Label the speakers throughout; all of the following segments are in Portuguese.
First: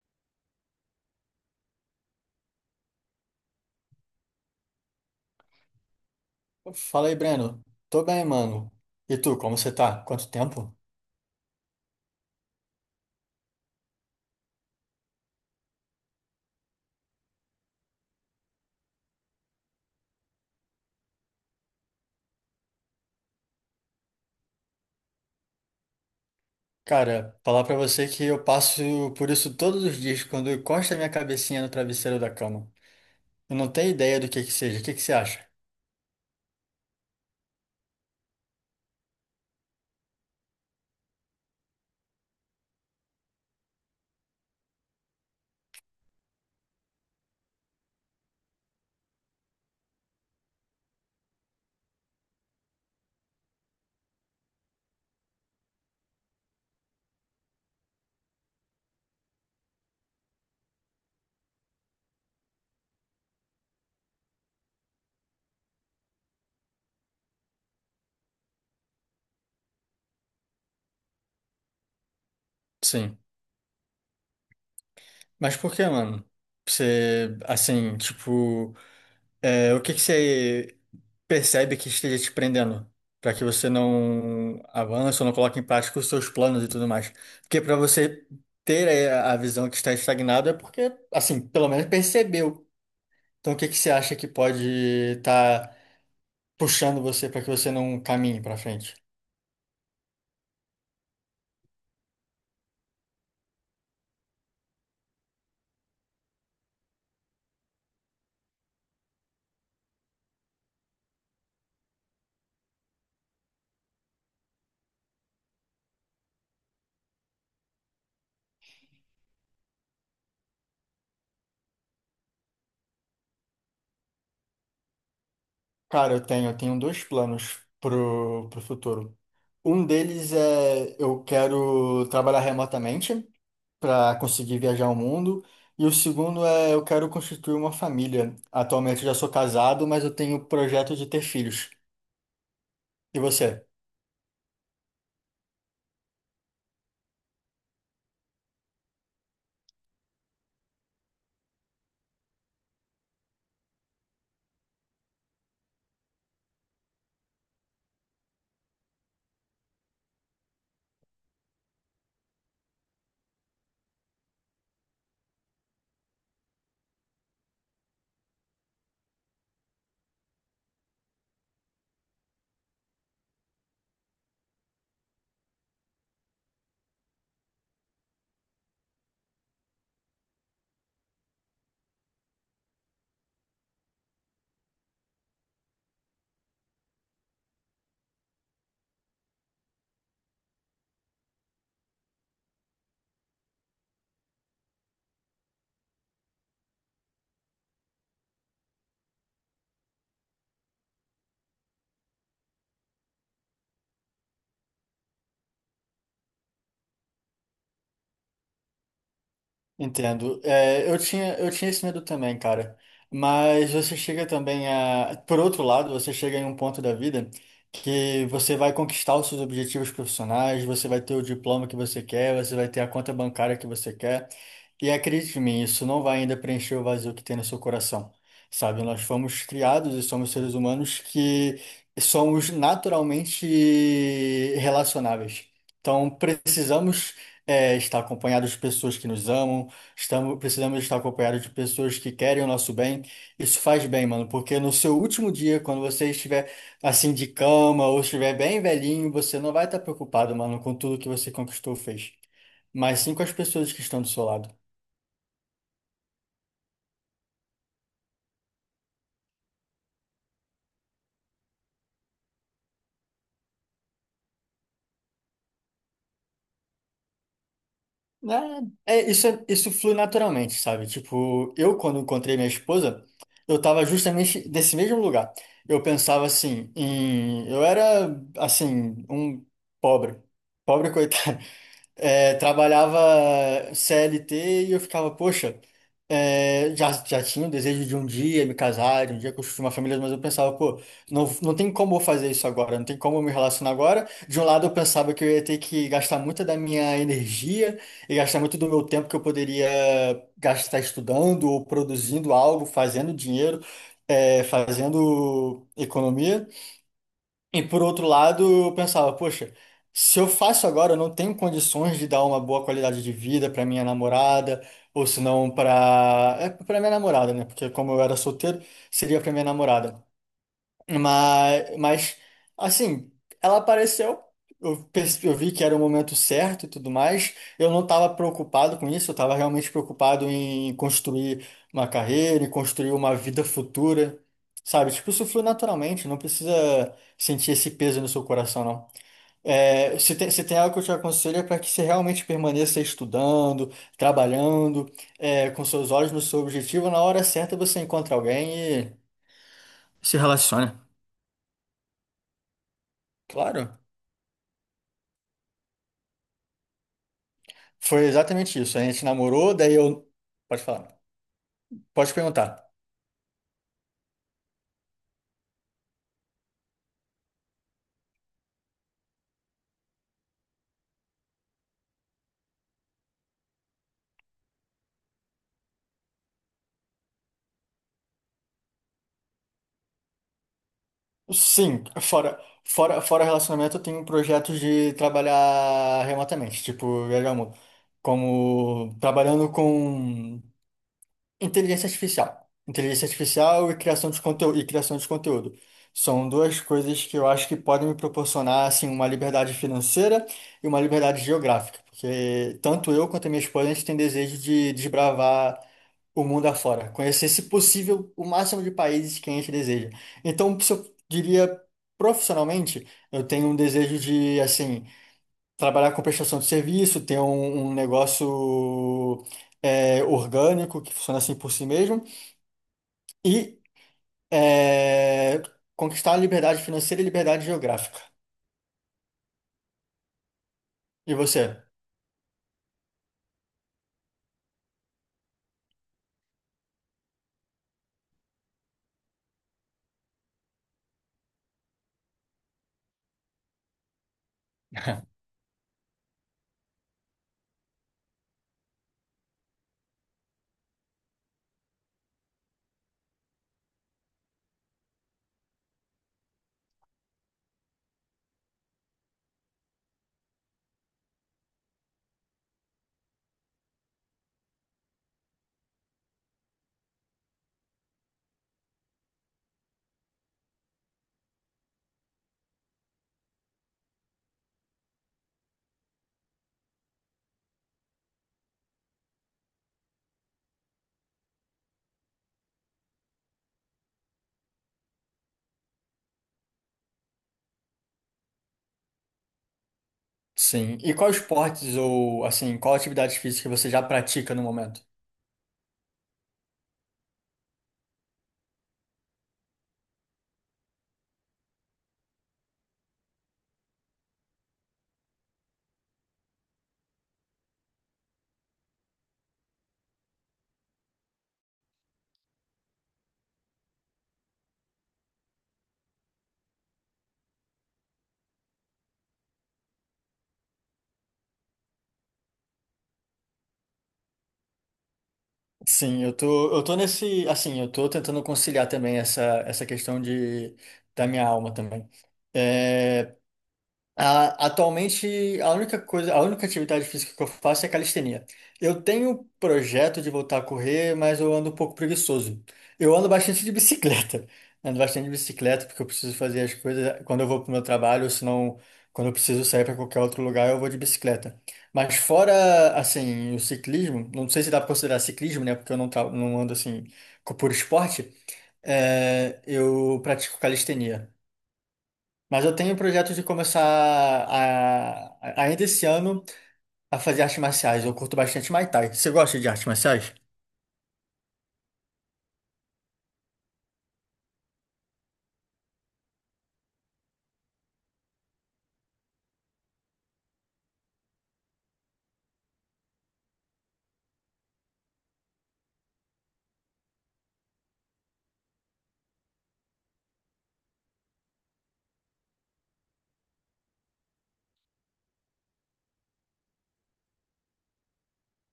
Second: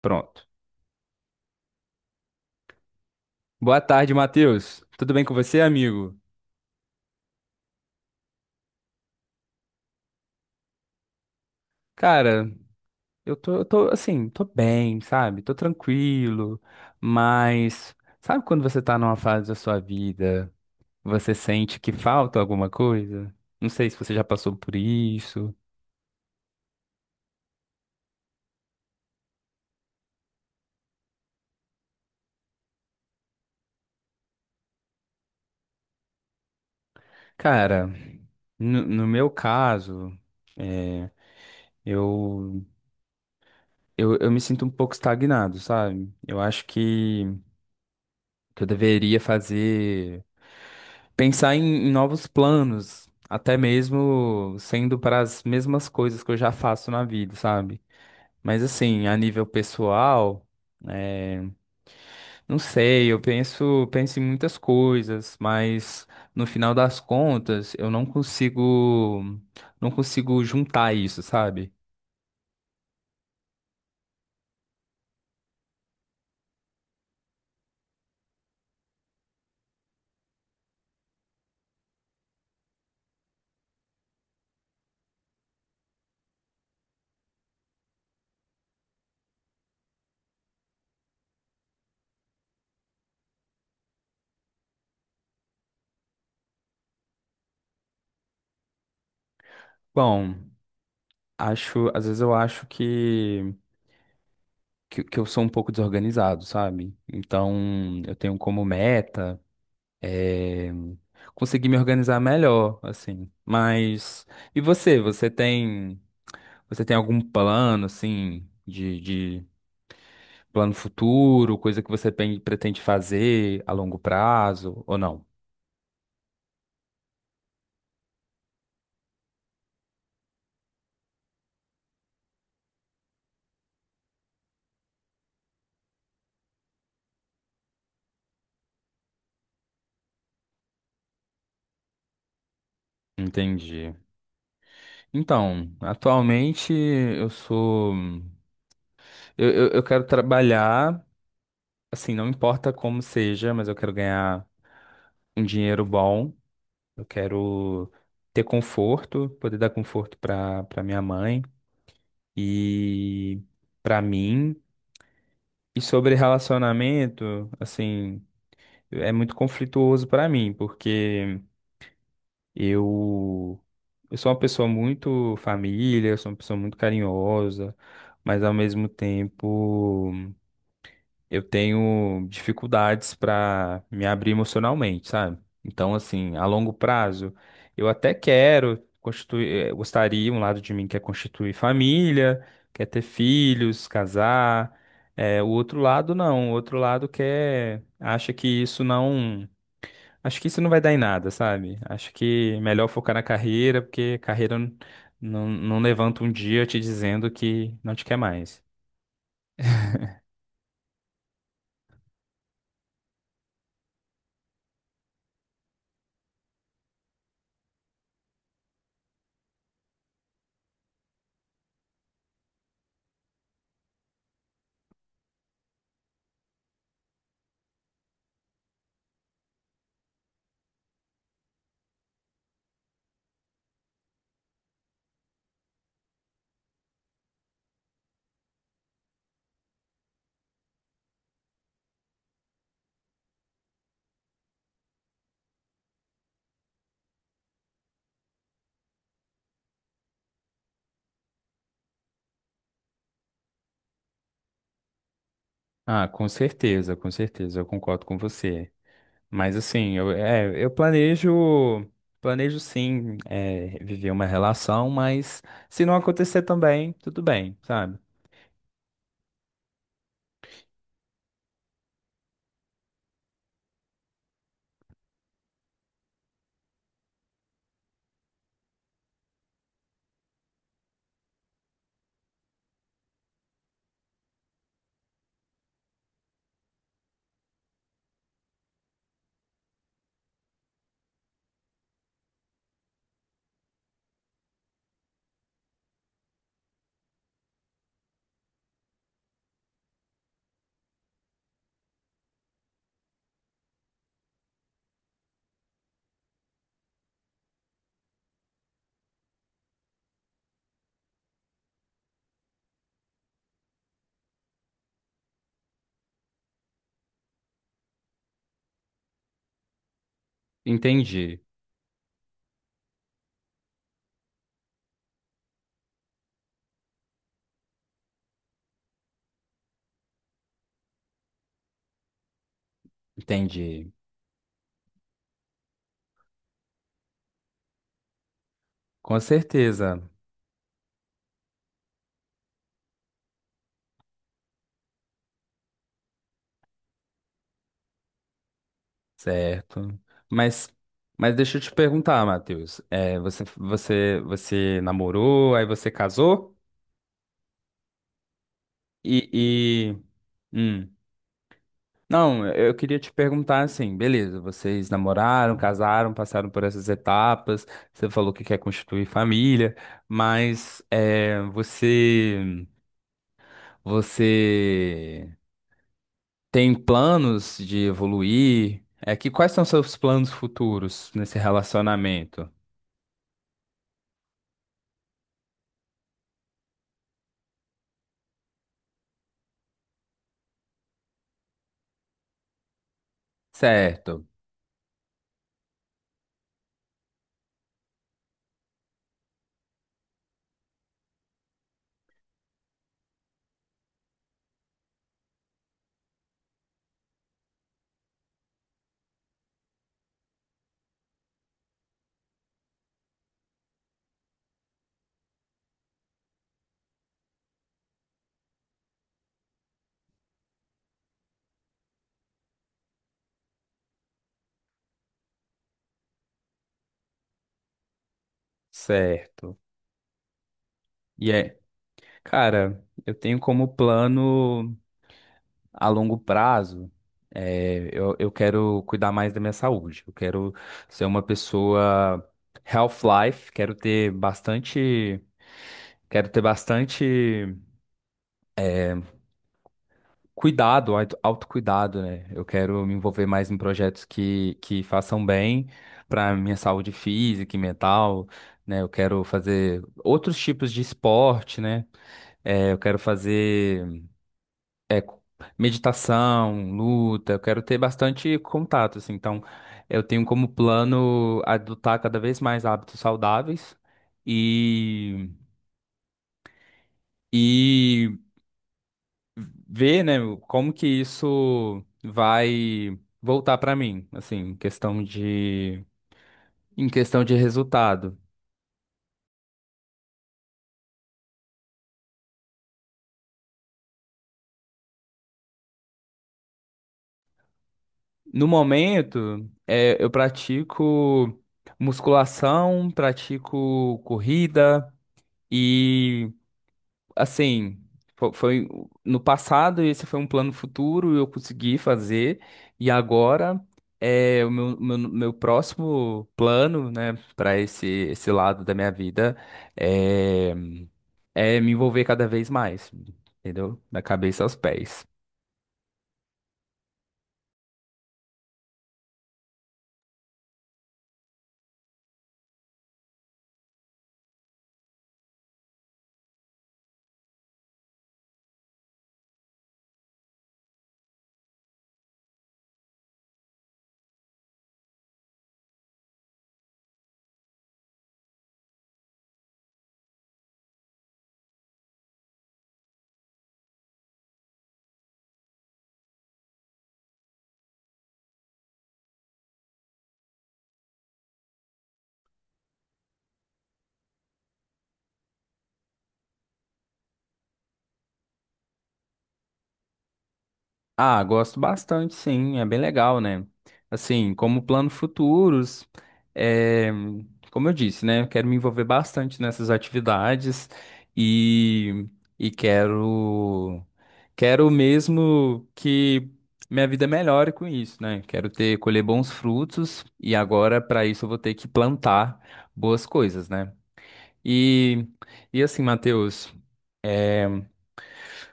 Speaker 1: Pronto. Boa tarde, Matheus. Tudo bem com você, amigo?
Speaker 2: Fala aí, Breno. Tô bem, mano. E tu, como você tá? Quanto tempo?
Speaker 1: Cara, eu tô assim, tô bem, sabe? Tô tranquilo, mas sabe quando você tá numa fase da sua vida, você sente que falta alguma coisa? Não sei se você já passou por isso.
Speaker 2: Cara, falar pra você que eu passo por isso todos os dias quando eu encosto a minha cabecinha no travesseiro da cama. Eu não tenho ideia do que seja. O que que você acha?
Speaker 1: Cara, no meu caso, é, eu, eu me sinto um pouco estagnado, sabe? Eu acho que eu deveria fazer. Pensar em novos planos, até mesmo sendo para as mesmas coisas que eu já faço na vida, sabe? Mas assim, a nível pessoal, é, não sei, eu penso em muitas coisas, mas no final das contas, eu não consigo, não consigo juntar isso, sabe?
Speaker 2: Sim. Mas por que, mano? Você, assim, tipo. O que que você percebe que esteja te prendendo para que você não avance ou não coloque em prática os seus planos e tudo mais? Porque para você ter a visão que está estagnado é porque, assim, pelo menos percebeu. Então, o que que você acha que pode estar puxando você para que você não caminhe para frente?
Speaker 1: Bom, acho, às vezes eu acho que eu sou um pouco desorganizado, sabe? Então, eu tenho como meta eh, conseguir me organizar melhor, assim. Mas e você? Você tem algum plano, assim, de plano futuro, coisa que você pretende fazer a longo prazo ou não?
Speaker 2: Cara, eu tenho dois planos pro futuro. Um deles é eu quero trabalhar remotamente para conseguir viajar o mundo. E o segundo é eu quero constituir uma família. Atualmente eu já sou casado, mas eu tenho o projeto de ter filhos. E você?
Speaker 1: Entendi. Então, atualmente eu quero trabalhar, assim, não importa como seja, mas eu quero ganhar um dinheiro bom. Eu quero ter conforto, poder dar conforto para minha mãe. E para mim, e sobre relacionamento, assim, é muito conflituoso para mim, porque eu eu sou uma pessoa muito família, eu sou uma pessoa muito carinhosa, mas ao mesmo tempo eu tenho dificuldades para me abrir emocionalmente, sabe? Então, assim, a longo prazo, eu até quero constituir, gostaria, um lado de mim quer constituir família, quer ter filhos, casar. O outro lado não, o outro lado quer, acha que isso não, acho que isso não vai dar em nada, sabe? Acho que é melhor focar na carreira, porque carreira não levanta um dia te dizendo que não te quer mais.
Speaker 2: Entendo. É, eu tinha esse medo também, cara. Mas você chega também a. Por outro lado, você chega em um ponto da vida que você vai conquistar os seus objetivos profissionais, você vai ter o diploma que você quer, você vai ter a conta bancária que você quer. E acredite em mim, isso não vai ainda preencher o vazio que tem no seu coração. Sabe, nós fomos criados e somos seres humanos que somos naturalmente relacionáveis. Então, precisamos estar acompanhados de pessoas que nos amam. Estamos, precisamos estar acompanhados de pessoas que querem o nosso bem. Isso faz bem, mano, porque no seu último dia, quando você estiver assim de cama ou estiver bem velhinho, você não vai estar preocupado, mano, com tudo que você conquistou, ou fez, mas sim com as pessoas que estão do seu lado.
Speaker 1: Ah, com certeza, eu concordo com você. Mas assim, eu planejo sim, viver uma relação, mas se não acontecer também, tudo bem, sabe?
Speaker 2: Isso flui naturalmente, sabe? Tipo, eu quando encontrei minha esposa, eu tava justamente nesse mesmo lugar. Eu pensava assim, eu era assim, um pobre, pobre coitado. Trabalhava CLT e eu ficava, poxa, já tinha o desejo de um dia me casar, de um dia construir uma família, mas eu pensava, pô, não tem como eu fazer isso agora, não tem como eu me relacionar agora. De um lado, eu pensava que eu ia ter que gastar muita da minha energia e gastar muito do meu tempo que eu poderia gastar estudando ou produzindo algo, fazendo dinheiro, fazendo economia. E por outro lado, eu pensava, poxa, se eu faço agora, eu não tenho condições de dar uma boa qualidade de vida para minha namorada, ou se não para para minha namorada, né? Porque como eu era solteiro, seria para minha namorada.
Speaker 1: Entendi,
Speaker 2: Mas assim, ela apareceu, eu vi que era o momento certo e tudo mais. Eu não estava preocupado com isso, eu estava realmente preocupado em construir uma carreira, em construir uma vida
Speaker 1: entendi.
Speaker 2: futura, sabe? Tipo, isso flui naturalmente, não precisa sentir esse peso no seu coração, não.
Speaker 1: Com
Speaker 2: É,
Speaker 1: certeza,
Speaker 2: se tem algo que eu te aconselho é para que você realmente permaneça estudando, trabalhando, com seus olhos no seu objetivo, na hora certa você encontra alguém e
Speaker 1: certo.
Speaker 2: se
Speaker 1: Mas,
Speaker 2: relaciona.
Speaker 1: mas deixa eu te perguntar, Matheus. É,
Speaker 2: Claro.
Speaker 1: você namorou, aí você casou?
Speaker 2: Foi exatamente isso. A gente
Speaker 1: E, e,
Speaker 2: namorou, daí eu. Pode
Speaker 1: hum,
Speaker 2: falar. Pode
Speaker 1: Não,
Speaker 2: perguntar.
Speaker 1: eu queria te perguntar assim, beleza, vocês namoraram, casaram, passaram por essas etapas, você falou que quer constituir família, mas é, você tem planos de evoluir? É que quais são seus planos futuros nesse
Speaker 2: Sim,
Speaker 1: relacionamento?
Speaker 2: fora relacionamento, eu tenho projetos de trabalhar remotamente, tipo, viajar o mundo. Como trabalhando com inteligência artificial. Inteligência artificial e criação de
Speaker 1: Certo,
Speaker 2: conteúdo, e criação de conteúdo. São duas coisas que eu acho que podem me proporcionar assim uma liberdade financeira e uma liberdade geográfica, porque tanto eu quanto a minha esposa a gente tem desejo de desbravar o mundo afora, conhecer, se possível, o máximo de países que a gente deseja. Então, se eu diria profissionalmente, eu tenho um desejo de assim trabalhar com prestação de serviço, ter um negócio orgânico que funciona assim por si mesmo e é, conquistar a liberdade financeira e liberdade geográfica.
Speaker 1: certo.
Speaker 2: E
Speaker 1: E
Speaker 2: você?
Speaker 1: cara, eu tenho como plano a longo prazo, eu quero cuidar mais da minha saúde. Eu quero ser uma pessoa health life, quero ter bastante cuidado, autocuidado, né? Eu quero me envolver mais em projetos que façam bem para minha saúde física e mental, né? Eu quero fazer outros tipos de esporte, né? É, eu quero fazer É, meditação, luta, eu quero ter bastante contato, assim. Então, eu tenho como plano adotar cada vez mais hábitos saudáveis e, e ver, né, como que isso vai voltar para mim, assim, em questão de resultado.
Speaker 2: Sim. E quais esportes ou assim, qual atividade física você já pratica no momento?
Speaker 1: No momento, eu pratico musculação, pratico corrida e assim, foi, no passado, esse foi um plano futuro, eu consegui fazer, e agora é o meu próximo plano, né, para esse lado da minha vida é, é me envolver cada vez mais, entendeu? Da cabeça aos pés.
Speaker 2: Sim, eu tô nesse, assim, eu tô tentando conciliar também essa questão da minha alma também. Atualmente, a única atividade física que eu faço é calistenia. Eu tenho projeto de voltar a correr, mas eu ando um pouco preguiçoso. Eu ando bastante de bicicleta. Ando bastante de bicicleta porque eu preciso fazer as coisas quando eu vou para o meu trabalho, ou senão quando eu preciso sair para qualquer outro lugar, eu vou de bicicleta. Mas fora, assim, o ciclismo, não sei se dá para considerar ciclismo, né? Porque eu não, não ando assim por esporte. É, eu pratico calistenia. Mas eu tenho o projeto de começar ainda esse ano a fazer artes marciais. Eu curto bastante Muay Thai. Você gosta de artes marciais?
Speaker 1: Ah, gosto bastante, sim, é bem legal, né? Assim, como plano futuros, é, como eu disse, né? Eu quero me envolver bastante nessas atividades e, e quero mesmo que minha vida melhore com isso, né? Quero ter, colher bons frutos e agora, para isso, eu vou ter que plantar boas coisas, né? E, e assim, Matheus.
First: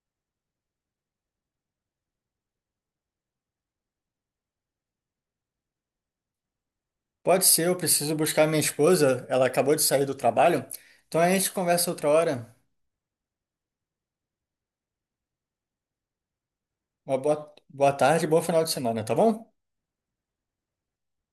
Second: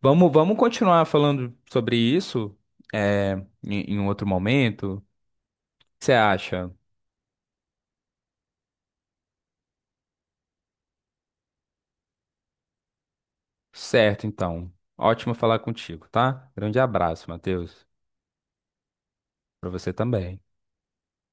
Speaker 1: Vamos continuar falando sobre isso, é, em um outro momento. O que você acha?
Speaker 2: Pode ser, eu preciso buscar minha esposa. Ela acabou de sair do trabalho. Então a gente conversa outra hora.
Speaker 1: Certo, então. Ótimo falar contigo, tá? Grande
Speaker 2: Uma
Speaker 1: abraço, Matheus.
Speaker 2: boa tarde e bom final de semana, tá bom?
Speaker 1: Pra você também.